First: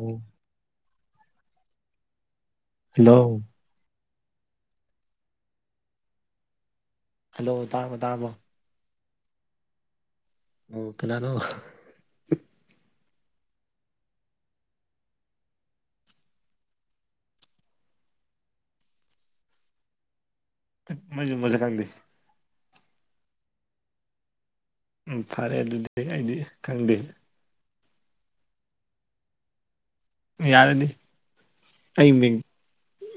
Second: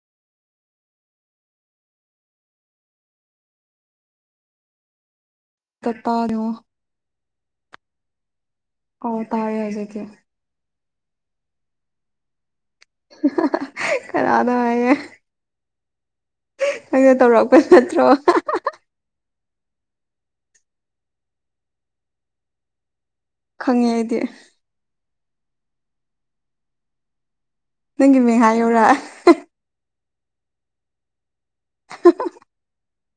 ꯎꯝ hello ꯇ ꯇꯥꯅꯣ hello ꯇꯥꯃꯣ ꯇꯥꯃꯣ ꯑꯣ ꯇꯥꯔꯦ ꯍꯥꯏꯖꯦꯒꯦ ꯑꯣ ꯐ ꯂꯅꯣ ꯈꯔꯥꯗ ꯅꯪꯩꯅ ꯇꯧꯔꯛꯄ ꯅꯠꯇ꯭ꯔꯣ ꯠ ꯃꯁꯨ ꯃꯁꯛ ꯈꯪꯗꯦ ꯈꯪꯉꯦ ꯑꯩꯗꯤ ꯎꯝ ꯐꯔꯦ ꯑꯗꯨꯗꯤ ꯑꯩꯗꯤ ꯈꯪꯗꯦ ꯅꯪꯒꯤ ꯃꯡꯍꯥ ꯌꯧꯔ ꯌꯥꯔꯅꯤ ꯑꯩ ꯃꯤꯡ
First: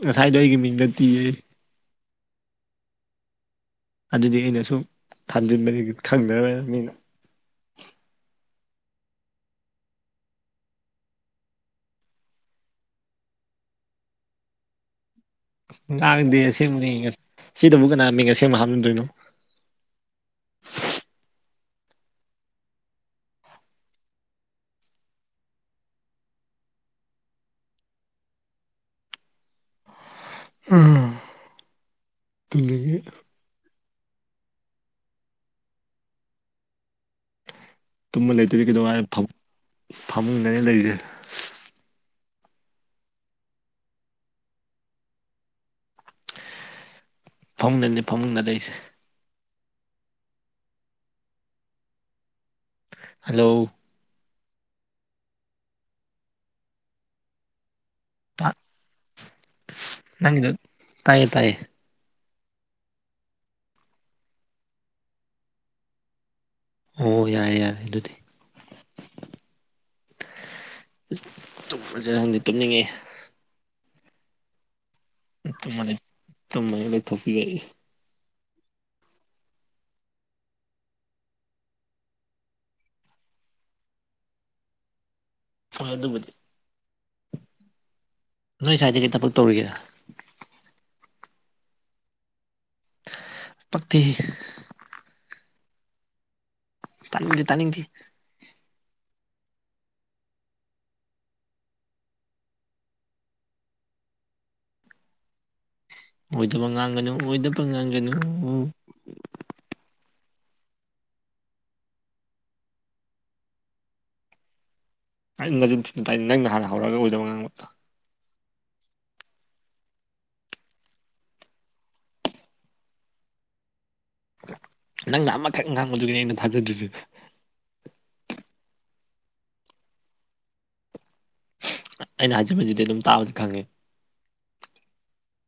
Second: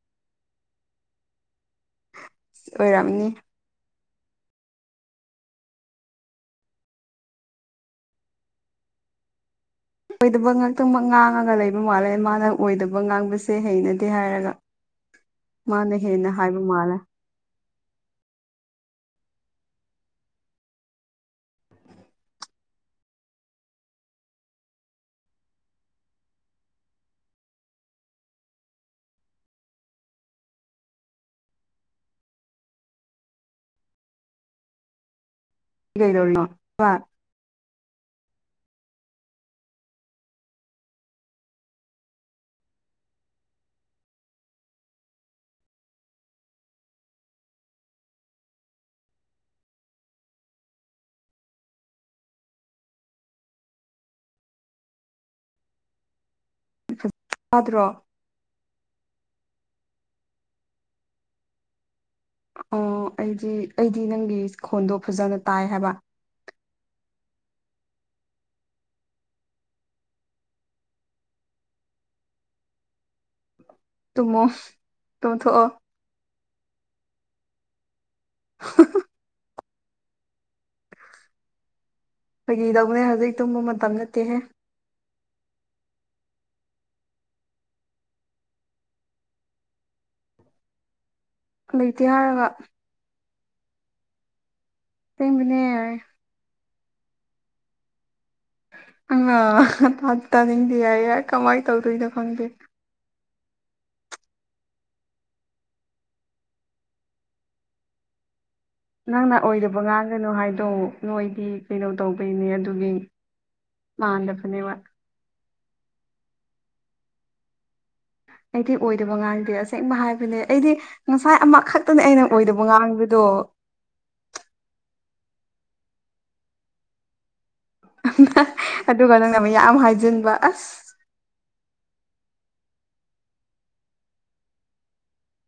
ꯉꯁꯥꯏꯗꯣ ꯑꯩꯒꯤ ꯃꯤꯡꯗ ꯇꯤꯌꯦ ꯑꯣꯏꯔꯝꯅꯤ ꯑꯗꯨꯗꯤ ꯑꯩꯅ ꯁꯨꯝ ꯊꯝꯖꯤꯟꯕ ꯈꯪꯗ꯭ꯔꯅꯤꯅ ꯃꯤꯅ ꯑꯣꯏꯗꯕ ꯉꯥꯛꯇꯪꯃꯛ ꯉꯥꯡꯉꯒ ꯂꯩꯕ ꯃꯥꯜꯂꯦ ꯃꯥꯅ ꯑꯣꯏꯗꯕ ꯉꯥꯡꯕꯁꯦ ꯍꯩꯅꯗꯦ ꯍꯥꯏꯔꯒ ꯃꯥꯅ ꯍꯦꯟꯅ ꯉꯥꯡꯗꯦ ꯍꯥꯏꯕ ꯃꯥꯜꯂꯦ ꯑꯁꯦꯡꯕꯅꯦ ꯁꯤꯗꯕꯨ ꯀꯅꯥꯅ ꯑꯁꯦꯡꯕ ꯍꯥꯞꯂꯝꯗꯣꯏꯅꯣ ꯎ ꯀꯦ ꯀꯩꯗꯧꯅꯣ ꯋꯥ ꯇꯨꯝꯕ ꯂꯩꯇꯗꯤ ꯀꯩꯗꯧꯉꯥꯏ ꯐꯃꯨꯡꯗꯅ ꯂꯩꯁꯦ ꯐꯃꯨꯡꯗꯅꯤ ꯐꯃꯨꯡꯗꯅꯤ ꯂꯩꯁꯦ ꯍꯜꯂꯣ ꯐꯖ ꯌꯥꯗ꯭ꯔꯣ ꯅꯪꯗ ꯇꯌꯦ ꯇꯥꯏꯌꯦ ꯑꯣ ꯑꯩꯗꯤ ꯑꯩꯗꯤ ꯅꯪꯒꯤ ꯈꯣꯟꯗꯣ ꯐꯖꯅ ꯇꯥꯏ ꯍꯥꯏꯕ ꯑꯣ ꯌꯥꯔꯦ ꯌꯥꯔꯦ ꯑꯗꯨꯗꯤ ꯗꯨꯝꯃꯁꯤꯔ ꯈꯪꯗ‌ꯦ ꯇꯨꯝꯅꯤꯡꯉꯦ ꯇꯃꯣ ꯇꯨꯝ ꯇꯨꯝꯃꯅ ꯂꯩꯊꯣꯛꯄꯤꯔꯛꯏ ꯍ ꯐꯒꯤꯗꯧꯅꯦ ꯍꯧꯖꯤꯛ ꯇꯨꯝꯕ ꯃꯇꯝ ꯅꯠꯇꯦꯍꯦ ꯍ ꯑꯗꯨꯕꯨꯗꯤ ꯅꯣꯏ ꯁ꯭ꯋꯥꯏꯗꯗꯒꯤ ꯊꯕꯛ ꯇꯧꯔꯤꯒꯦꯗ ꯂꯩꯇꯦ ꯍꯥꯏꯔꯒ ꯄꯛꯇꯛꯇꯤ ꯇꯦꯡꯃꯤꯅꯦ ꯇꯅꯤꯡꯗꯤ ꯇꯅꯤꯡꯗꯤ ꯑ ꯇꯥꯅꯤꯡꯗꯤꯦ ꯌꯥꯏ ꯌꯥꯏ ꯀꯃꯥꯏꯅ ꯇꯧꯗꯣꯏꯅꯣ ꯈꯪꯗꯦ ꯑꯣꯏꯗꯕ ꯉꯥꯡꯒꯅꯨ ꯑꯣꯏꯗꯕ ꯉꯥꯡꯒꯅꯨ ꯅꯪꯅ ꯑꯣꯏꯗꯕ ꯉꯥꯡꯒꯅꯨ ꯍꯥꯏꯗꯣ ꯅꯣꯏꯗꯤ ꯀꯩꯅꯣ ꯇꯧꯕꯩꯅꯦ ꯑꯗꯨꯒꯤ ꯃꯥꯥꯟꯗꯕꯅꯦꯕ ꯀꯥꯏ ꯅꯟ ꯊꯤꯅ ꯇꯥꯏ ꯅꯪ ꯅꯥꯟ ꯍꯧꯔꯒꯗꯕ ꯉꯥꯡꯕꯗꯣ ꯑꯩꯗꯤ ꯑꯣꯏꯗꯕ ꯉꯥꯡꯗꯦ ꯑꯁꯦꯡꯕ ꯍꯥꯏꯕꯅꯦ ꯑꯩꯗꯤ ꯉꯁꯥꯏ ꯑꯃꯈꯛꯇꯅꯦ ꯑꯩꯅ ꯑꯣꯏꯗꯕ ꯉꯥꯡꯕꯗꯣ ꯅꯪꯅ ꯑꯃꯈꯛ ꯉꯥꯡꯕꯗꯨꯒꯤꯅꯦ ꯑꯩꯅ ꯊꯥꯖꯗ꯭ꯔꯤꯁꯦ ꯑꯗꯨꯒ ꯅꯪꯅ ꯌꯥꯝ ꯍꯥꯏꯖꯤꯟꯕ ꯑꯁ ꯑꯩꯅ ꯍꯧꯖꯤꯛ ꯍꯧꯖꯤꯗꯤ ꯑꯗꯨꯝ ꯇꯥꯕꯗꯤ ꯈꯪꯉꯦ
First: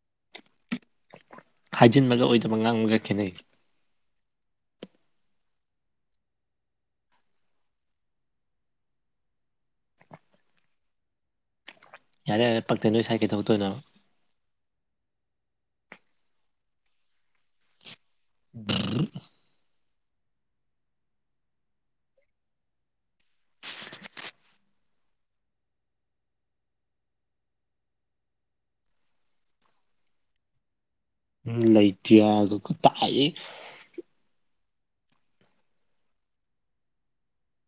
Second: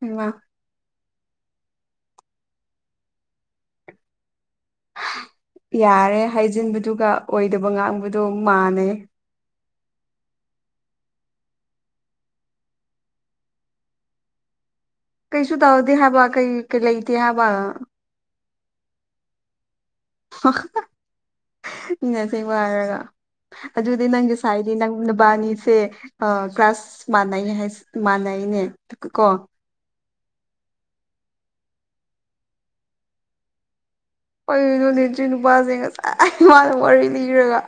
ꯑ ꯍꯥꯏꯖꯤꯟꯕꯒ ꯑꯣꯏꯗꯕ ꯉꯥꯡꯕꯒ ꯈꯦꯠꯅꯩ ꯌꯥꯔꯦ ꯍꯥꯏꯖꯤꯟꯕꯗꯨꯒ ꯑꯣꯏꯗꯕ ꯉꯥꯡꯕꯗꯣ ꯃꯥꯟꯅꯩ ꯌꯥꯔꯦ ꯌꯥꯔ‌ꯦ ꯄꯛꯇ‌ꯦ ꯅꯣꯏ ꯁꯥꯏꯗꫭ ꯀꯩ ꯊꯕꯛ ꯇꯩꯏꯅꯣ ꯀꯩꯁꯨ ꯇꯧꯗꯦ ꯍꯥꯏꯕ ꯀꯩ ꯀꯩ ꯂꯩꯇꯦ ꯍꯥꯏꯕ ꯕꯔꯨ ꯃꯤꯅ ꯑꯁ‌ꯦꯡꯕ ꯍꯥꯏꯔꯒ ꯑꯗꯨꯗꯤ ꯅꯪꯒꯤ ꯁꯥꯏꯗꯤ ꯅꯪ ꯅꯨꯕꯥꯅꯤꯁꯦ ꯑ ꯀ꯭ꯂꯥꯁ ꯃꯥꯟꯅꯩ ꯍꯥꯏ ꯃꯥꯟꯅꯩꯅꯦ ꯀꯣ ꯎꯝ ꯂꯩꯇ꯭ꯌꯥ ꯑꯗꯨꯒ ꯇꯥꯛꯑꯦ ꯑꯩ ꯅꯣꯅꯦꯁꯨꯔꯤ ꯅꯨꯄꯥꯁꯦ ꯉꯁꯥꯏ ꯏꯃꯅ ꯋꯥꯔꯤ ꯂꯤꯔꯒ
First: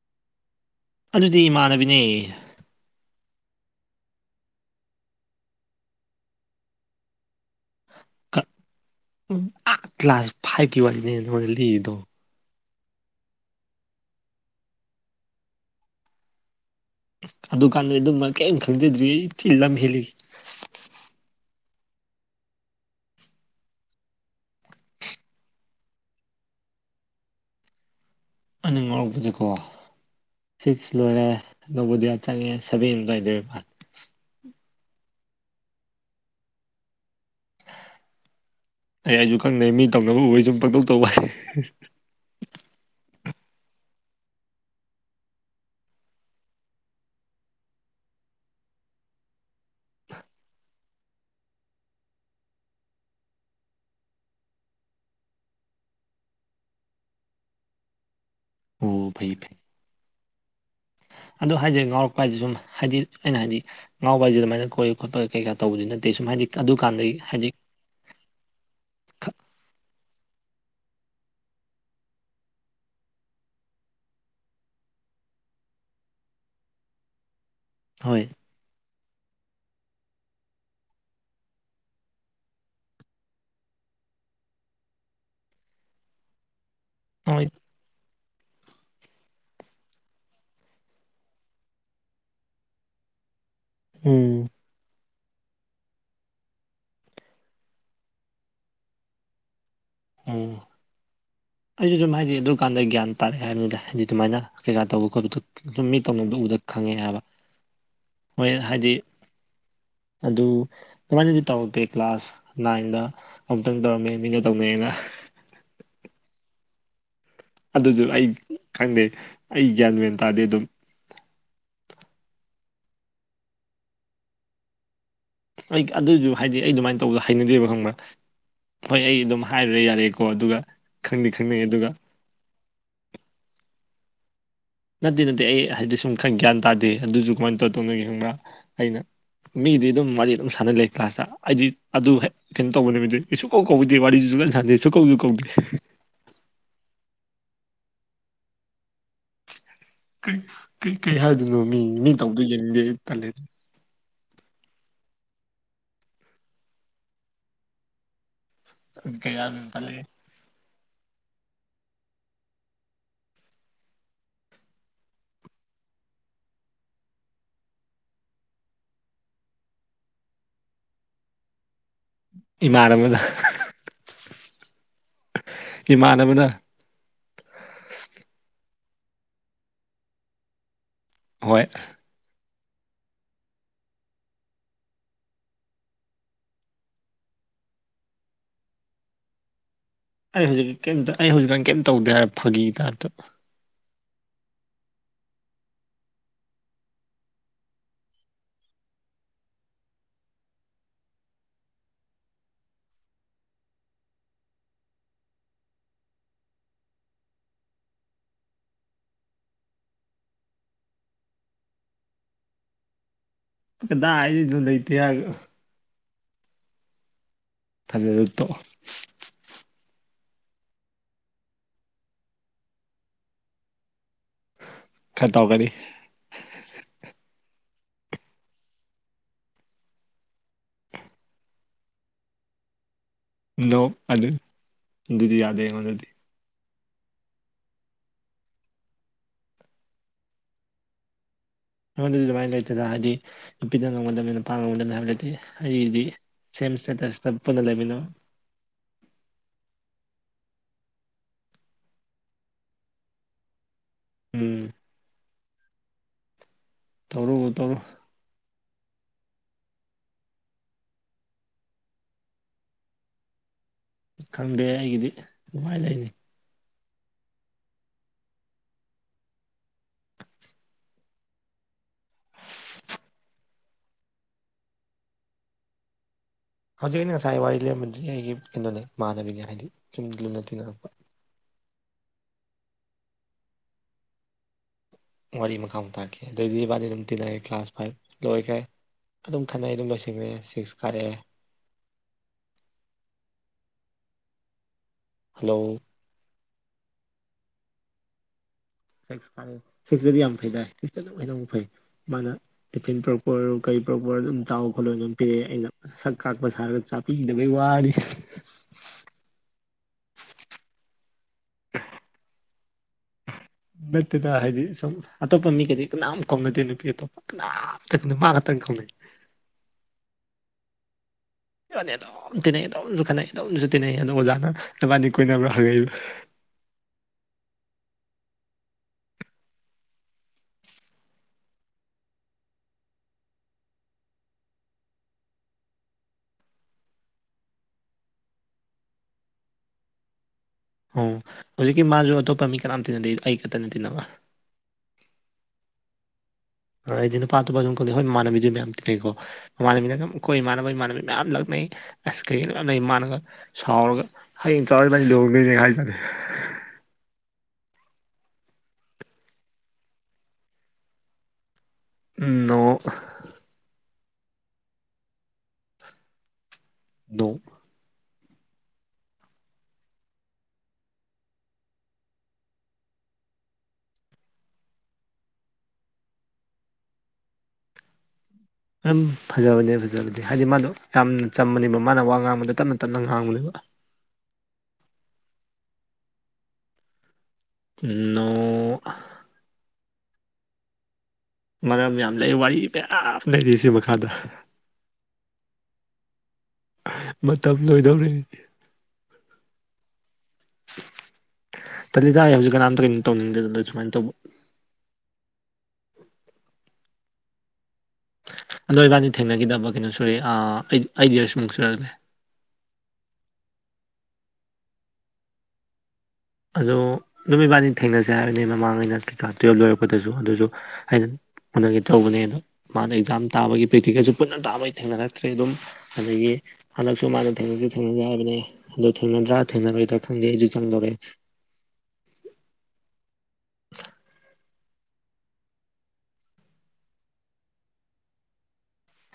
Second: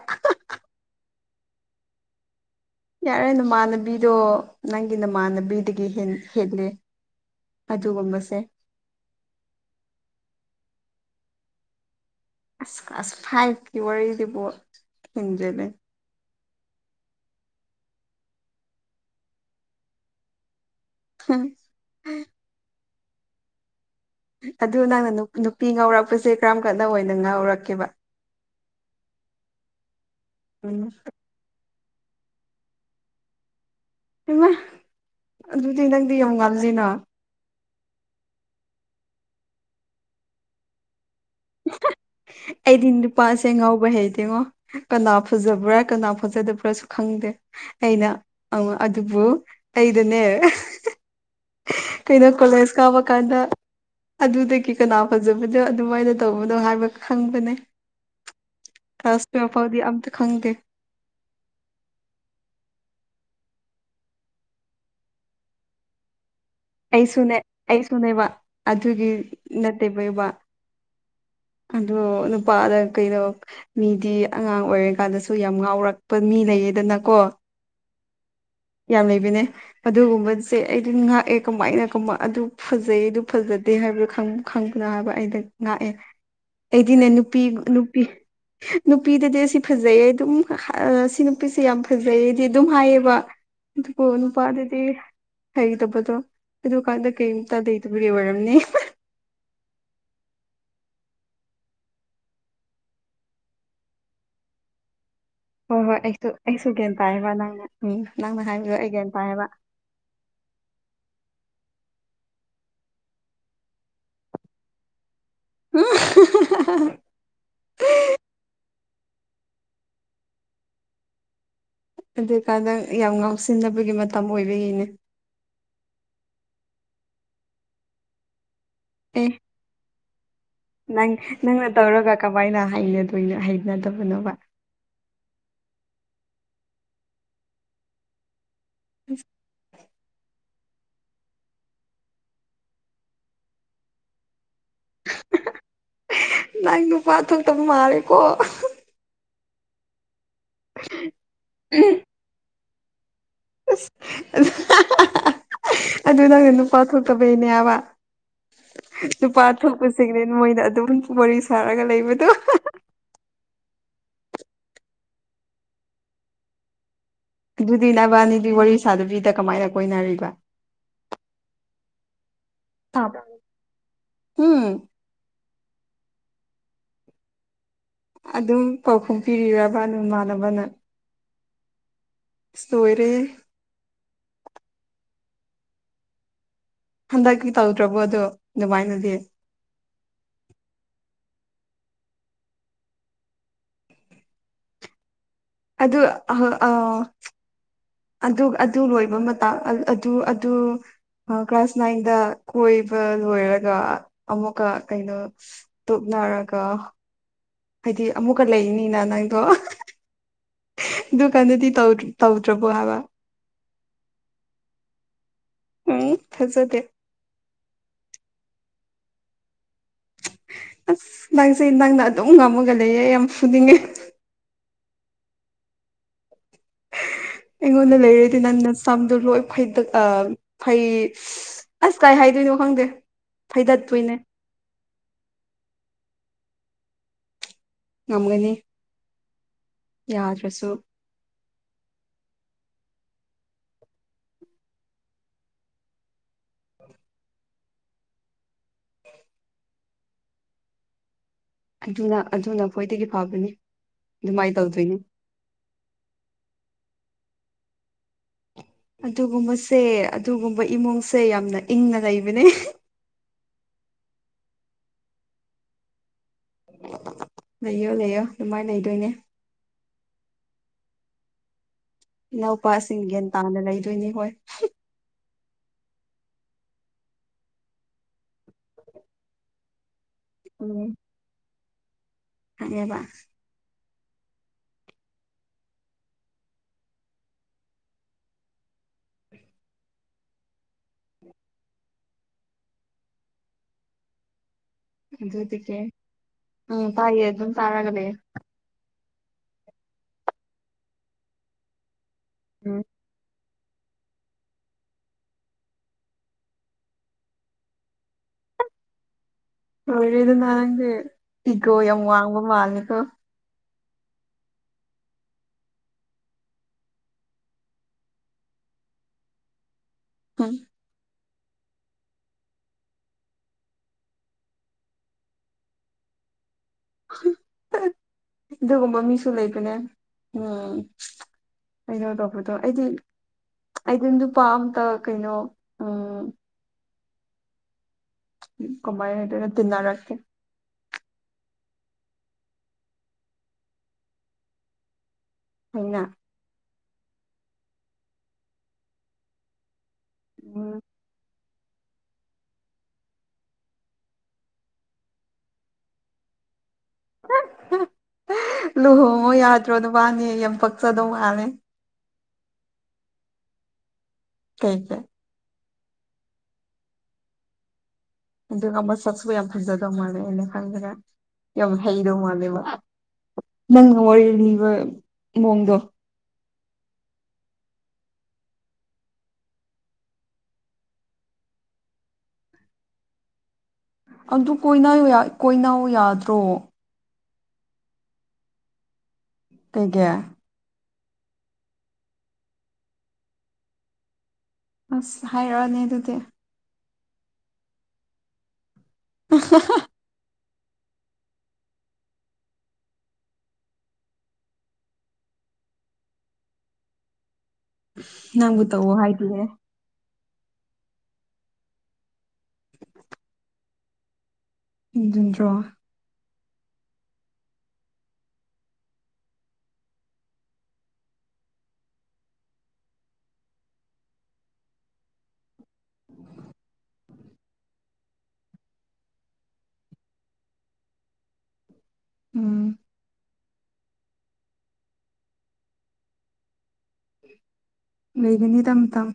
ꯑꯗꯨꯗꯤ ꯏꯃꯥꯟꯅꯕꯤꯅꯦ ꯌꯥꯔꯦ ꯅꯃꯥꯟꯅꯕꯤꯗꯣ ꯅꯪꯒꯤ ꯅꯃꯥꯟꯅꯕꯤꯗꯒꯤ ꯍꯦꯂ ꯑꯗꯨꯒꯨꯝꯕ ꯀ꯭ꯂꯥꯁ ꯐꯥꯏꯚꯀꯤ ꯋꯥꯔꯤꯅꯦ ꯑꯩꯅ ꯅꯉꫭꯟꯗ ꯂꯤꯏꯗꯣ ꯑꯁ ꯀ꯭ꯂꯥꯁ ꯐꯥꯏꯚꯀꯤ ꯋꯥꯔꯤꯗꯨꯕꯨ ꯈꯪꯗ‌ꯦꯅ‌ꯦ ꯑꯗꯨꯀꯥꯟꯗꯗꯤ ꯑꯗꯨꯝ ꯀꯔꯤꯝ ꯈꯪꯖꯗ꯭ꯔꯤ ꯏꯆꯤ ꯂꯝ ꯍꯦꯜꯂꯤ꯫ ꯎꯝ ꯑꯗꯨ ꯅꯪꯅ ꯅꯨꯄꯤ ꯉꯥꯎꯔꯛꯄꯁꯦ ꯀꯔꯝ ꯀꯅ ꯑꯣꯏꯅ ꯉꯥꯎꯔꯛꯀꯦꯕ ꯑꯅꯤ ꯉꯧꯔꯛꯄꯁꯦꯀꯣ ꯎꯝ ꯁꯤꯛꯁ ꯂꯣꯏꯔꯦ ꯑꯅꯧꯕꯗꯤꯌꯥ ꯆꯪꯉꯦ ꯁꯕꯦꯟ ꯑꯗꯨꯋꯥꯏꯗ ꯏꯃ ꯑꯗꯨꯗꯤ ꯅꯪꯗꯤ ꯌꯥꯝ ꯉꯜꯂꯤꯅ ꯑꯩ ꯑꯩꯁꯨ ꯈꯪꯅꯩ ꯃꯤ ꯇꯧꯅꯕ ꯎꯕ ꯁꯨꯝ ꯄꯪꯇꯧ ꯇꯧꯕ ꯑꯩꯗꯤ ꯅꯨꯄꯥꯁꯦ ꯉꯥꯎꯕ ꯍꯩ ꯇꯡꯉꯣ ꯀꯅꯥ ꯐꯖꯕ꯭ꯔꯥ ꯀꯅꯥ ꯐꯖꯗꯕ꯭ꯔꯥꯁꯨ ꯈꯪꯗꯦ꯫ ꯑꯩꯅ ꯑ ꯑꯗꯨꯕꯨ ꯑꯩꯗꯅꯦ꯫ ꯀꯩꯅꯣ ꯀꯣꯂꯦꯖ ꯀꯥꯕ ꯀꯥꯟꯗ ꯑꯗꯨꯗꯒꯤ ꯀꯅꯥ ꯐꯖꯕꯅꯣ ꯑꯗꯨꯃꯥꯏꯅ ꯇꯧꯕꯗꯣ ꯍꯥꯏꯕ ꯈꯪꯕꯅꯦ ꯑꯣ ꯀ꯭ꯂꯥꯁ ꯐꯩ ꯇꯨꯋꯦꯜꯐ ꯐꯥꯎꯗꯤ ꯑꯝꯇ ꯈꯪꯗꯦ꯫ ꯑꯗ ꯍꯥꯏꯁꯦ ꯉꯥꯎꯔꯛꯄ ꯍꯥꯏꯁꯦ ꯁꯨꯝ ꯍꯥꯏꯗꯤ ꯑꯩꯅ ꯍꯥꯏꯗꯤ ꯉꯥꯎꯕ ꯍꯥꯏꯁꯤ ꯑꯗꯨꯃꯥꯏꯅ ꯀꯣꯏ ꯈꯣꯠꯄ ꯀꯩ ꯀꯥ ꯇꯧꯕꯗꯤ ꯅꯠꯇꯦ ꯁꯨꯃꯥꯏ ꯍꯥꯏꯗꯤ ꯑꯗꯨꯀꯥꯟꯗꯒꯤ ꯑꯩꯁꯨꯅꯦ ꯍꯥꯏꯗꯤ ꯑꯩꯁꯨꯅꯦꯕ ꯑꯗꯨꯒꯤ ꯅꯠꯇꯦꯕꯕ ꯑꯗꯣ ꯅꯨꯄꯥꯗ ꯀꯩꯗꯣ ꯃꯤꯗꯤ ꯑꯉꯥꯡ ꯑꯣꯏꯔꯤꯀꯥꯟꯗꯁꯨ ꯌꯥꯝ ꯉꯥꯎꯔꯛꯄ ꯃꯤ ꯂꯩꯌꯦꯗꯅꯀꯣ ꯍꯣꯏ ꯌꯥꯝ ꯂꯩꯕꯅꯦ꯫ ꯑꯗꯨꯒꯨꯝꯕꯁꯦ ꯑꯩꯗꯤ ꯉꯥꯛꯑꯦ ꯀꯃꯥꯏꯅꯃ ꯑꯗꯨ ꯐꯖꯩ ꯑꯗꯨ ꯐꯖꯗꯦ ꯍꯥꯏꯕꯗꯨ ꯈꯪꯕ ꯈꯪꯕꯗ ꯍꯥꯏꯕ ꯑꯩꯗ ꯉꯥꯛꯑꯦ ꯑꯩꯗꯤꯅꯦ ꯅꯨꯄꯤ ꯍꯣꯏ ꯅꯨꯄꯤ ꯅꯨꯄꯤꯗꯗꯤ ꯑꯁꯤ ꯐꯖꯩꯌꯦ ꯑꯗꯨꯝ ꯁꯤ ꯅꯨꯄꯤꯁꯦ ꯌꯥꯝ ꯐꯖꯩꯌꯦ ꯑꯩꯗꯤ ꯑꯗꯨꯝ ꯍꯥꯏꯌꯦꯕ ꯑꯗꯨꯕꯨ ꯎꯝ ꯅꯨꯄꯥꯗꯨꯗꯤ ꯍꯩꯇꯕꯗꯣ ꯑꯗꯨ ꯀꯥꯟꯗ ꯀꯩꯝꯇ ꯂꯩꯩꯇꯕꯒꯤ ꯑꯣꯏꯔꯝꯅꯤ꯫ ꯎꯝ ꯑꯩꯁꯨ ꯁꯨꯝ ꯍꯥꯏꯗꯤ ꯑꯗꯨꯀꯥꯟꯗ ꯒ꯭ꯌꯥꯟ ꯇꯥꯔꯛꯑꯦ ꯍꯥꯏꯕꯅꯤꯅ ꯍꯥꯏꯗꯤ ꯑꯗꯨꯃꯥꯏꯅ ꯀꯩꯀꯥ ꯇꯧꯕ ꯈꯣꯠꯄꯗꯨ ꯍꯣꯏ ꯍꯣꯏ ꯑꯩꯁꯨ ꯑꯩꯁꯨ ꯒ꯭ꯦꯟ ꯇꯥꯏꯌꯦꯕ ꯅꯪꯅ ꯎꯝ ꯅꯪꯅ ꯍꯣꯏ ꯍꯥꯏꯕꯤꯌꯣ ꯑꯩ ꯍꯥꯏꯗꯤ ꯒꯌꯥꯟ ꯇꯥꯏꯌꯦꯕ꯫ ꯑꯗꯨ ꯀꯃꯥꯏꯅꯗꯤ ꯇꯧꯔꯒꯦ ꯀ꯭ꯂꯥꯁ ꯅꯥꯏꯟꯗ ꯑꯃꯨꯛꯇꯪ ꯇꯧꯔꯝꯃꯦ ꯃꯤꯅ ꯇꯧꯅꯩꯑꯅ ꯍꯨꯝ ꯍꯥꯍꯥ ꯑꯗꯨꯁꯨ ꯑꯩ ꯈꯪꯗꯦ ꯑꯩ ꯒ꯭ꯌꯥꯟ ꯃꯦꯟ ꯇꯥꯗ‌ꯦ ꯑꯗꯨꯝ ꯑꯗꯨꯏꯀꯥꯟꯗ ꯌꯥꯝ ꯉꯥꯎꯁꯤꯟꯅꯕꯒꯤ ꯃꯇꯝ ꯑꯣꯏꯕꯩꯅꯤꯅꯦ꯫ ꯑꯩ ꯑꯗꯨꯁꯨ ꯍꯥꯏꯗꯤ ꯑꯩ ꯑꯗꯨꯃꯥꯏꯅ ꯇꯧꯕꯗ ꯍꯩꯅꯗꯦꯕ ꯈꯪꯕ꯭ꯔꯥ ꯍꯣꯏ ꯑꯩ ꯑꯦ ꯑꯗꯨꯝ ꯍꯥꯏꯔꯨꯔ ꯌꯥꯔꯦꯀꯣ ꯑꯗꯨꯒ ꯅꯪ ꯈꯪꯅꯤ ꯈꯪꯅꯩ ꯅꯪꯅ ꯑꯗꯨꯒ ꯇꯧꯔꯒ ꯀꯃꯥꯏꯅ ꯍꯩꯅꯗꯕꯅꯣꯕ ꯅꯠꯇꯦ ꯅꯠꯇꯦ ꯑꯩ ꯍꯥꯏꯗꯤ ꯁꯨꯝ ꯈꯪ ꯒ꯭ꯌꯥꯟ ꯇꯥꯗꯦ ꯑꯗꯨꯁꯨ ꯀꯃꯥꯏꯅ ꯇꯧꯔ ꯇꯧꯅꯣꯒ ꯈꯪꯕ ꯑꯩꯅ ꯃꯤꯗꯤ ꯑꯗꯨꯝ ꯃꯥꯗꯤ ꯑꯗꯨꯝ ꯁꯥꯟꯅ ꯂꯩ꯫ ꯀ꯭ꯂꯥꯁꯇ ꯑꯩꯗꯤ ꯑꯗꯨ ꯀꯩꯅꯣ ꯇꯧꯕ ꯅꯨꯃꯤꯠꯇꯗꯤ ꯏꯁꯨꯛ ꯀꯧ ꯀꯧꯗꯦ ꯋꯥꯔꯤꯁꯨꯨ ꯀꯥꯟ ꯁꯥꯟꯗꯦ ꯑꯁꯨꯛ ꯀꯧꯁꯨ ꯀꯧꯗꯦ꯫ ꯅꯪ ꯅꯨꯄꯥ ꯊꯣꯛꯇꯕ ꯃꯥꯂꯀꯣ ꯀꯩ ꯀꯩꯀꯩ ꯍꯥꯏꯗꯣꯏꯅꯣ ꯃꯤ ꯃꯤ ꯇꯧꯗꯣ ꯌꯦꯡꯅꯤꯡꯗꯦ ꯇ ꯇꯥꯜꯂꯦ ꯫ ꯑꯁꯥ ꯑꯗꯨ ꯅꯪꯅ ꯅꯨꯄꯥ ꯊꯣꯛꯇꯕꯩꯅꯦꯕ ꯀꯩ ꯅꯨꯄꯥ ꯍꯥꯏꯗꯣꯏꯅꯣ ꯇꯜꯂꯦ ꯊꯣꯛꯄꯁꯤꯡꯅꯦ ꯃꯣꯏꯗ ꯑꯗꯨꯝ ꯋꯥꯔꯤ ꯁꯥꯔꯒ ꯂꯩꯕꯗꯣ ꯑꯗꯨꯗꯤ ꯅꯕꯥꯅꯤꯕꯤ ꯋꯥꯔꯤ ꯁꯥꯗꯕꯤꯗ ꯀꯃꯥꯏꯅ ꯀꯣꯏꯅꯔꯤꯕ ꯏꯃꯥꯟꯅꯕꯅ ꯎꯝ ꯏꯃꯥꯟꯅꯕꯅ ꯑꯗꯨꯝ ꯄꯥꯎꯈꯨꯝ ꯄꯤꯕꯤꯔꯕ ꯅꯃꯥꯟꯅꯕꯅ ꯍꯣꯏ ꯑꯁ ꯂꫭꯏꯔ‌ꯦꯍꯦ꯫ ꯍꯟꯗꯛꯀꯤ ꯇꯧꯗ꯭ꯔꯕꯗꯣ ꯑꯗꯨꯃꯥꯏꯅꯗꯤ ꯑꯩ ꯍꯧꯖꯤꯛ ꯀꯩꯝꯇ ꯑꯩ ꯍꯧꯖꯤꯛꯀꯥꯟ ꯀꯩꯝꯇ ꯇꯧꯗꯦ ꯍꯥꯏꯔꯦ ꯐꯥꯒꯤ ꯇꯥꯏꯞꯇ ꯑꯗꯨ ꯑꯍ ꯑ ꯑꯗꯨ ꯂꯣꯏꯕ ꯃꯇ ꯑꯗꯨ ꯑꯗꯨ ꯀ꯭ꯂꯥꯁ ꯅꯥꯏꯟꯗ ꯀꯣꯏꯕ ꯂꯣꯏꯔꯒ ꯑꯃꯨꯛꯀ ꯀꯩꯅꯣ ꯇꯨꯞꯅꯔꯒ ꯍꯥꯏꯗꯤ ꯑꯃꯨꯛꯀ ꯂꯩꯔꯤꯅꯤꯅ ꯅꯪꯗꯣ ꯗꯨꯀꯥꯟꯗꯗꯤ ꯇꯧ ꯇꯧꯗ꯭ꯔꯕꯣ ꯍꯥꯕ ꯀꯗꯥ ꯑꯩꯁꯤꯗ ꯂꯩꯇꯦ ꯍꯥꯏ ꯎꯝ ꯊꯖꯗꯦ ꯊꯖ ꯇꯣ ꯑꯁ ꯅꯪꯁꯦ ꯅꯪꯅ ꯑꯗꯨꯝ ꯉꯝꯃꯒ ꯂꯩꯌꯦ ꯌꯥꯝ ꯐꯨꯅꯤꯡꯉꯦ ꯈꯔ ꯇꯧꯒꯅꯤ ꯑꯩꯉꯣꯟꯗ ꯂꯩꯔꯗꯤ ꯅꯪꯅ ꯁꯝꯗꯣ ꯂꯣꯏ ꯐꯩꯗ ꯑ ꯐꯩ ꯑꯁ ꯀꯥꯏ ꯍꯥꯏꯗꯣꯏꯅꯣ ꯈꯪꯗꯦ ꯗꯣ ꯐꯩꯗꯠꯇꯣꯏꯅꯦ ꯑꯗꯨ ꯑꯗꯨꯗꯤ ꯌꯥꯗꯦ ꯑꯩꯉꯣꯟꯗꯗꯤ ꯉꯝꯒꯅꯤ ꯌꯥꯗ꯭ꯔꯁꯨ ꯑꯩꯉꯣꯟꯗꯗꯤ ꯑꯗꯨꯃꯥꯏꯅ ꯂꯩꯇꯗꯅ ꯍꯥꯏꯗꯤ ꯅꯨꯄꯤꯗ ꯅꯪꯝꯒꯝꯗꯕꯅꯤ ꯅꯨꯄꯥꯅ ꯉꯪꯉꯝꯗꯕꯅꯤ ꯍꯥꯏꯕ ꯂꯩꯇꯦ ꯑꯩꯒꯤꯗꯤ ꯁꯦꯝ ꯁꯇꯦꯇꯁꯇ ꯄꯨꯟꯅ ꯂꯩꯃꯤꯅꯣ ꯑꯗꯨꯅ ꯑꯗꯨꯅ ꯈꯣꯏꯗꯒꯤ ꯐꯕꯅꯤ ꯑꯗꯨꯃꯥꯏꯅ ꯎꯝ ꯇꯧꯗꯣꯏꯅ ꯇꯧꯔꯨ ꯇꯧꯔꯨ ꯑꯗꯨꯒꯨꯝꯕꯁꯦ ꯑꯗꯨꯒꯨꯝꯕ ꯏꯃꯨꯡꯁꯦ ꯌꯥꯝꯅ ꯏꯪꯅ ꯂꯩꯕꯅꯦ ꯈꯪꯗꯦ ꯑꯩꯒꯤꯗꯤ ꯅꯨꯡꯉꯥꯏ ꯂꯩꯅꯤ ꯂꯩꯌꯣ ꯂꯩꯌꯣ ꯑꯗꯨꯃꯥꯏꯅ ꯂꯩꯗꯣꯏꯅꯦ ꯏꯅꯥꯎꯄꯥꯁꯤꯡ ꯒ꯭ꯌꯥꯟ ꯇꯥꯅ ꯂꯩꯗꯣꯏꯅꯤ ꯍꯣꯏ ꯍꯧꯖꯤꯛ ꯑꯩꯅ ꯉꯁꯥꯏ ꯋꯥꯔꯤ ꯂꯩꯔꯝꯕꯗꯨꯗꯤ ꯑꯩꯒꯤ ꯀꯩꯅꯣꯅꯦ ꯃꯥꯟꯅꯕꯤꯅꯦ ꯍꯥꯏꯗꯤ ꯁꯨꯝ ꯂꯨꯅ ꯊꯤꯡꯉꯛꯂꯛꯄ ꯊꯕ ꯋꯥꯔꯤ ꯃꯈꯥ ꯇꯥꯈꯤ ꯑꯗꯨꯏꯗꯤ ꯃꯥꯕꯥꯗꯤ ꯑꯗꯨꯝ ꯇꯤꯟꯅꯔꯦ ꯀ꯭ꯂꯥꯁ ꯐꯥꯏꯚ ꯂꯣꯏꯈ꯭ꯔꯦ ꯑꯗꯨꯝ ꯈꯟꯅꯅꯩ ꯑꯗꯨꯝ ꯂꯣꯏꯁꯜꯉꯦ ꯁꯤꯛꯁ ꯀꯥꯔꯛꯑꯦ ꯑꯗꯨꯗ ꯍꯜꯂꯣ ꯑꯗꯨꯀꯦ ꯎꯝ ꯇꯥꯏꯌꯦ ꯑꯗꯨ ꯑꯗꯨꯝ ꯇꯥꯔꯒꯂꯦ ꯁꯤꯛꯁ ꯈꯥꯏ ꯁꯤꯛꯁꯇꯗꯤ ꯌꯥꯝ ꯐꯩ ꯇꯥꯏ ꯁꯤꯛꯁꯇ ꯑꯗꯨꯝ ꯍꯅ ꯐꯩ ꯃꯥꯅ ꯎꯝ ꯇꯤꯐꯤꯟ ꯄ꯭ꯔꯛꯄ ꯑꯣꯏꯔ ꯀꯩ ꯄ꯭ꯔꯣꯄꯔ ꯑꯗꯨꯝ ꯆꯥꯎꯕ ꯈꯣꯠꯂꯂꯣꯟ ꯑꯗꯨꯝ ꯄꯤꯔꯛꯑꯦ ꯑꯩꯅ ꯁꯛ ꯀꯥꯛꯄ ꯁꯥꯔꯒ ꯆꯥꯛꯄꯤꯈꯤꯗꯕꯒꯤ ꯋꯥꯅꯤ ꯂꯣꯏꯔꯦꯗꯅ ꯅꯪꯗꯤ ꯏꯒꯣ ꯌꯥꯝ ꯋꯥꯡꯕ ꯃꯥꯜꯂꯦꯀꯣ ꯅꯠꯇꯦꯗ ꯍꯥꯏꯗꯤ ꯁ ꯑꯇꯣꯞꯄ ꯃꯤꯒꯩꯗꯤ ꯀꯅꯥꯝ ꯀꯥꯎꯅꯗꯦ ꯅꯨꯄꯤ ꯑꯇꯣꯞꯄ ꯀꯅꯥꯝꯇꯪꯪ ꯃꯥ ꯈꯛꯇꯪ ꯀꯥꯎꯅꯩ ꯎꯝ ꯑꯗꯨꯝ ꯇꯤꯟꯅꯩ ꯑꯗꯨꯧꯝꯁꯨ ꯈꯠꯅꯩ ꯇꯧꯝꯁꯨ ꯇꯤꯟꯅꯩꯌꯦ ꯑꯗꯣ ꯑꯣꯖꯥꯅ ꯅꯕꯥꯅꯤ ꯀꯣꯏꯅꯕ꯭ꯔꯥ ꯍꯪꯉꯛꯏꯕ [unintelligible] ꯑꯗꯨꯒꯨꯝꯕ ꯃꯤꯁꯨꯣ ꯂꯩꯕꯅꯦ ꯎꯝ ꯑꯩꯅꯣ ꯇꯣꯛꯄꯔꯗꯣ ꯑꯩꯗꯤ ꯑꯩꯗꯗꯨꯄꯥꯝꯇ ꯀꯩꯅꯣ ꯎꯝ ꯀꯃꯥꯏꯗ ꯇꯗꯤꯟꯅꯔꯛꯦ ꯑꯣ ꯍꯧꯖꯤꯛꯀꯤ ꯃꯥꯁꯨ ꯑꯇꯣꯞꯄ ꯃꯤ ꯀꯅꯥꯝꯇꯤꯟꯅꯗꯦ ꯑꯩ ꯈꯛꯇꯅ ꯇꯤꯟꯅꯕ ꯑꯩꯅ ꯑꯩꯗꯤ ꯅꯨꯄꯥꯇꯣꯄꯥ ꯑꯗꯨꯝ ꯈꯜꯂꯤꯦ ꯍꯣꯏ ꯏꯃꯅꯕꯤꯗꯨ ꯃꯌꯥꯝ ꯇꯤ ꯂꯩꯩꯀꯣꯃꯅꯕꯤꯅꯝ ꯑꯩꯈꯣꯏ ꯏꯃꯥꯟꯅꯕ ꯎꯝ ꯏꯃꯥꯟꯅꯕꯤ ꯃꯌꯥꯝ ꯂꯥꯛꯅꯩ ꯑꯁ ꯀꯩꯒꯤꯅꯣ ꯑꯅꯩ ꯏꯃꯥꯟꯅꯒ ꯁꯥꯎꯔꯒ ꯍꯌꯦꯡ ꯆꯥꯎꯔꯏ ꯃꯅꯤ ꯂꯍꯣꯡꯗꯣꯏꯅꯦ ꯍꯥꯏꯇꯥꯔꯦ ꯂꯨꯍꯣꯡꯉꯣ ꯌꯥꯗ꯭ꯔꯣ ꯅꯨꯄꯥꯅꯦ ꯌꯥꯝ ꯄꯛꯆꯗꯧ ꯃꯥꯜꯂꯦ ꯅꯣꯡ ꯀꯩꯁꯦ [unintelligible] ꯅꯣ ꯑꯗꯨꯒ ꯃꯁꯛꯁꯨ ꯌꯥꯝ ꯐꯖꯗꯧ ꯃꯥꯜꯂꯦ ꯑꯩꯅ ꯈꯪꯗꯅ ꯌꯥꯝ ꯍꯩꯗꯧ ꯃꯥꯜꯂꯦꯕ ꯅꯪꯅ ꯋꯥꯔꯤ ꯂꯤꯕ ꯃꯑꯣꯡꯗꯣ ꯑꯗꯨ ꯐꯖꯕꯅꯦ ꯐꯖꯕꯅꯦ ꯍꯥꯏꯗꯤ ꯃꯥꯗꯣ ꯌꯥꯝꯅ ꯆꯝꯃꯅꯦꯕ ꯃꯥꯅ ꯋꯥ ꯉꯥꯡꯕꯗꯣ ꯇꯞꯅ ꯇꯞꯅ ꯉꯥꯡꯕꯅꯦꯕ ꯑꯗꯨ ꯀꯣꯏ ꯀꯣꯏꯅꯥꯎ ꯌꯥꯗ꯭ꯔꯣ ꯅꯣ ꯀꯩꯒ‌ꯦ ꯃꯔꯝ ꯌꯥꯝ ꯂꯩ ꯋꯥꯔꯤ ꯃꯌꯥꯝ ꯂꯩꯔꯤ ꯁꯤ ꯃꯈꯥꯗ ꯑꯁ ꯍꯥꯏꯔꯛꯑꯣꯅꯦ ꯑꯗꯨꯗꯤ ꯃꯇꯝ ꯂꯣꯏꯗꯧꯔ‌ꯦ ꯍꯥ ꯇꯜꯂꯤꯗ ꯑꯩ ꯍꯧꯖꯤꯛ ꯀꯅꯥꯝꯇ ꯀꯩꯅꯣ ꯇꯧꯅꯤꯡꯗꯦ ꯑꯗꯨ ꯁꯨꯃꯥꯏꯅ ꯇꯧꯕ ꯅꯪꯕꯨ ꯑꯗꯣ ꯇꯧꯑꯣ ꯏꯕꯥꯅꯤ ꯍꯥꯏꯗꯤꯌꯦ ꯊꯦꯡꯅꯈꯤꯗꯕ ꯀꯩꯅꯣ ꯁꯣꯔꯤ ꯑꯩ ꯑꯩꯠ ꯌꯌꯥꯔꯁꯃꯨꯛ ꯁꯨꯔꯛꯂꯦ ꯖꯠꯇ꯭ꯔꯣ ꯑꯗꯣ ꯅꯨꯃꯤꯠꯕꯥꯅꯤ ꯊꯦꯡꯅꯁꯦ ꯍꯥꯏꯕꯅꯦ ꯃꯃꯥꯡꯉꯩꯅ ꯀ ꯀꯂꯥꯁ ꯇꯨꯌꯦꯜꯕ ꯂꯣꯏꯔꯛꯄꯗꯁꯨ ꯑꯗꯨꯁꯨ ꯑꯩꯅ ꯍꯣꯅꯒꯦ ꯇꯧꯕꯅꯦ ꯑꯗꯣ ꯃꯥꯅ ꯑꯦꯛꯖꯥꯝ ꯇꯥꯕꯒꯤ ꯄ꯭ꯔꯦꯛꯇꯤꯀꯦꯜꯁꯨ ꯄꯨꯟꯅ ꯇꯥꯕꯩ ꯊꯦꯡꯅꯔꯛꯇ꯭ꯔꯦ ꯑꯗꯨꯝ ꯑꯗꯨꯗꯒꯤ ꯍꯟꯗꯛꯁꯨ ꯃꯥꯅ ꯊꯦꯡꯅꯁꯤ ꯊꯦꯡꯅꯁꯤ ꯍꯥꯏꯕꯅꯦ ꯑꯗꯨꯗꯣ ꯊꯦꯡꯅꯗ꯭ꯔꯥ ꯊꯦꯡꯅꯔꯣꯏꯗ꯭ꯔꯥ ꯈꯪꯗꯦ ꯑꯩꯁꯨ ꯆꯪꯗꯧꯔꯦ ꯎꯝ [unintelligible] ꯂꯩꯒꯅꯤ ꯃꯥꯇꯝ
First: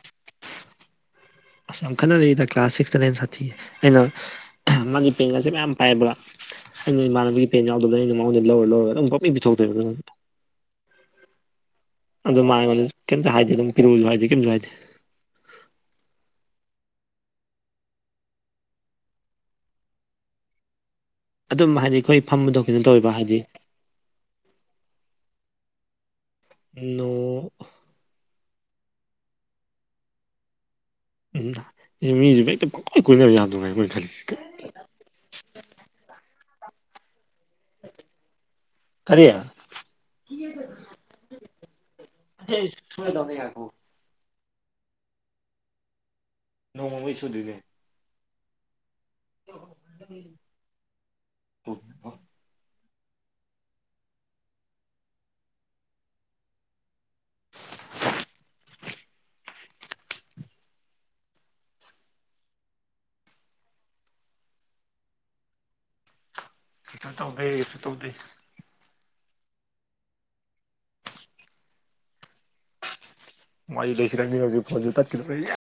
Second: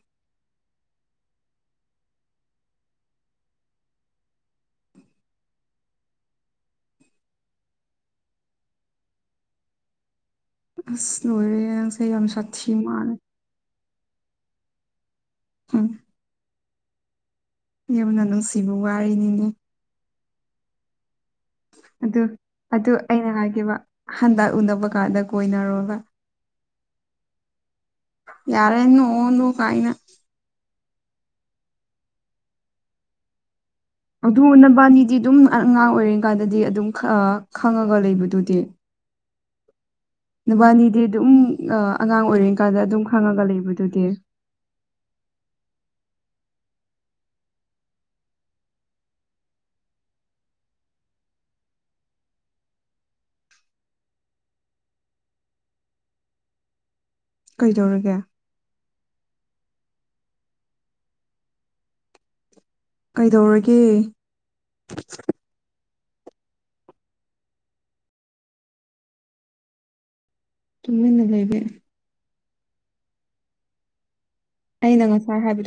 ꯑꯁ ꯌꯥꯝ ꯈꯠꯟꯅꯔꯛꯏꯗ ꯀ꯭ꯂꯥꯁ ꯁꯤꯛꯁꯇ ꯅꯥꯏꯟ ꯁꯥꯊꯤꯌꯦ ꯑꯩꯅ ꯃꯥꯒꯤ ꯄꯦꯡꯒꯁꯦ ꯃꯌꯥꯝ ꯄꯥꯏꯕ꯭ꯔ ꯑꯩꯅ ꯏꯃꯥꯟꯕꯤꯒꯤ ꯄꯦꯟ ꯌꯥꯎꯗꯕꯅ ꯑꯩꯅ ꯃꯃꯉꯣꯟꯗ ꯂꯧꯔ ꯂꯧꯔ ꯑꯗꯨꯝ ꯄꯞꯄꯤ ꯄꯤꯊꯣꯛ ꯇꯣꯏꯅꯦ ꯑꯁ ꯂꯣꯏꯔꯦ ꯌꯥꯝ ꯑꯗꯨ ꯃ ꯁꯥꯊꯤ ꯃꯥꯉꯣꯟꯗ ꯃꯥꯜꯂꯦ ꯀꯝꯇ ꯍꯥꯏꯗꯤꯦ ꯑꯗꯨꯝ ꯄꯤꯔꯛꯨꯁꯨ ꯍꯥꯏꯗꯤꯦ ꯀꯩꯝꯁꯨ ꯍꯥꯏꯗꯦ ꯎꯝ ꯌꯥꯝꯅ ꯅꯨꯡꯁꯤꯕ ꯋꯥꯔꯤꯅꯤꯅꯦ ꯑꯗꯨꯝ ꯍꯥꯏꯗꯤ ꯑꯩꯈꯣꯏ ꯑꯗꯨ ꯐꯝꯕꯗꯣ ꯀꯩꯅꯣ ꯑꯗꯨ ꯇꯧꯋꯦꯕ ꯑꯩꯅ ꯍꯥꯏꯗꯤ ꯍꯥꯏꯈꯤꯕ ꯍꯟꯗꯛ ꯎꯅꯕ ꯀꯥꯟꯗ ꯀꯣꯏꯅꯔꯣ ꯅꯣ ꯇ [unintelligible] ꯌꯥꯔꯦ ꯅꯣꯛꯑꯥꯅꯨ ꯀꯥꯏꯅ ꯎꯝ ꯁꯤ ꯃꯤꯁꯨ ꯍꯛꯇ ꯄꯪꯀꯣꯏꯏ ꯀꯣꯏꯅꯕ ꯌꯥꯗ꯭ꯔꯉꯥꯏꯅ ꯃꯣꯏꯅ ꯈꯜꯂꯤ ꯑꯗꯨꯕꯥꯅꯤꯗꯤ ꯑꯗꯨꯝ ꯑꯉꯥꯡ ꯑꯣꯏꯔꯤ ꯀꯥꯟꯗꯗꯤ ꯑꯗꯨꯝ ꯈꯪꯉꯒ ꯂꯩꯕꯗꯨꯗꯤ ꯀꯔꯤ ꯅꯨꯕꯥꯅꯤꯗꯤ ꯑꯗꯨꯝ ꯑꯉꯥꯡ ꯑꯣꯏꯔꯤꯉ ꯀꯥꯟꯗ ꯑꯗꯨꯝ ꯁꯣꯏꯗꯧꯅꯦ ꯈꯪꯉꯒ ꯉꯥꯏꯈꯣ ꯂꯩꯕꯗꯨꯗꯤ ꯅꯣꯡꯃꯩ ꯁꯨꯗꯣꯏꯅꯦ ꯍ [inaudible] ꯀꯩꯗꯧꯔꯒꯦ ꯀꯩꯗꯧꯔꯒꯦ ꯀꯩꯁꯨ ꯇꯧꯗꯦ ꯀꯩꯁꯨ ꯇꯧꯗꯦ ꯇꯨꯝꯃꯤꯅ ꯂꯩꯩꯕ ꯃꯥꯒꯤ ꯂꯩꯦꯁꯤꯔ ꯍꯧꯖꯤ ꯐꯖꯤ ꯇ ꯑꯩꯅ ꯉꯁꯥꯏ [unintelligible] ꯍꯥꯏꯕ